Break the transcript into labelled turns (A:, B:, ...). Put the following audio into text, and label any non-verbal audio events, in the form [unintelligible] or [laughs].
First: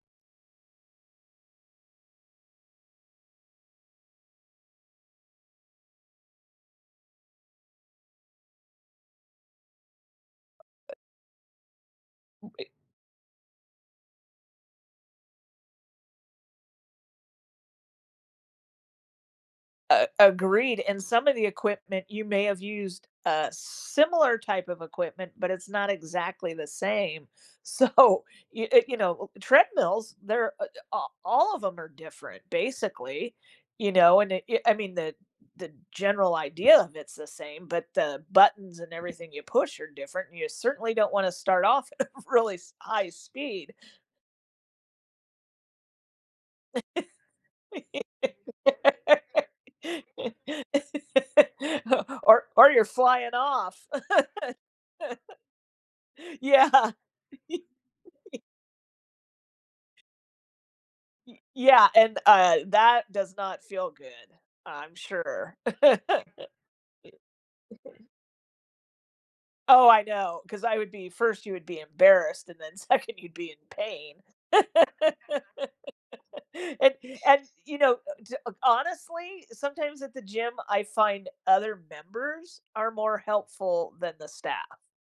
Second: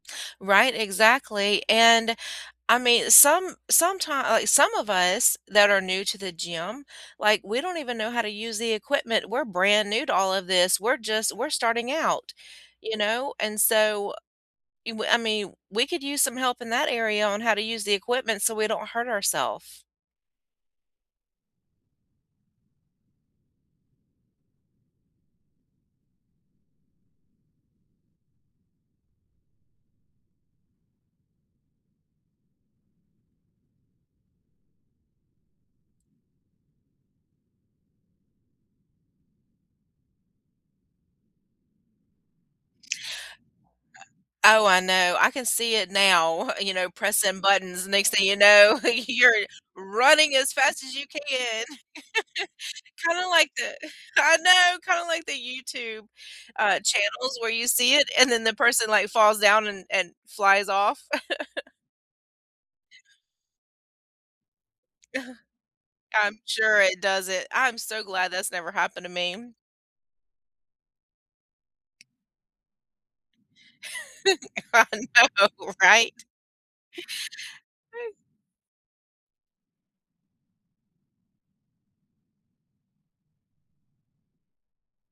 A: Right, exactly, and, I mean, some sometime like, some of us, that are new to the gym, like, we don't even know how to use the equipment. We're brand new to all of this, we're just we're starting out,
B: [unintelligible]
A: you know? And so, you I mean, we could use some help in that area, on how to use the equipment, so we don't hurt ourself.
B: A Agreed, and some of the equipment, you may have used uh, similar type of equipment, but it's not exactly the same, so, you eh, you know, eh eh, treadmills, they're, uh eh a all of 'em are different, basically, you know? And, i eh, I mean, the the general idea of it's the same, but the buttons and everything you push are different, and you certainly don't wanna start off of really s high speed.
A: Oh, I know. I can see it now, [chuckles] you know, pressing buttons, next thing you know, you're running as fast as you can.
B: [laughs]
A: [laughs]
B: O or or, you're
A: Kinda
B: flying
A: like the
B: off.
A: [chuckles]
B: [laughs]
A: I know! Kinda like the YouTube, uh,
B: Yeah.
A: channels, where you see it, and
B: [laughs]
A: then the person, like, falls down, and and flies off.
B: E
A: [chuckles]
B: yeah, and, uh, that does not feel good, I I'm
A: [chuckles]
B: sure. [laughs]
A: I'm sure it doesn't. I am so glad that's never happened to me.
B: Oh, I know, 'cause I would be 1st, you would be embarrassed, and then 2nd, you'd be in pain.
A: I
B: [laughs]
A: know, right?
B: And and, you know, uh, d uh, honestly, sometimes at the gym, I find other members are more helpful than the staff.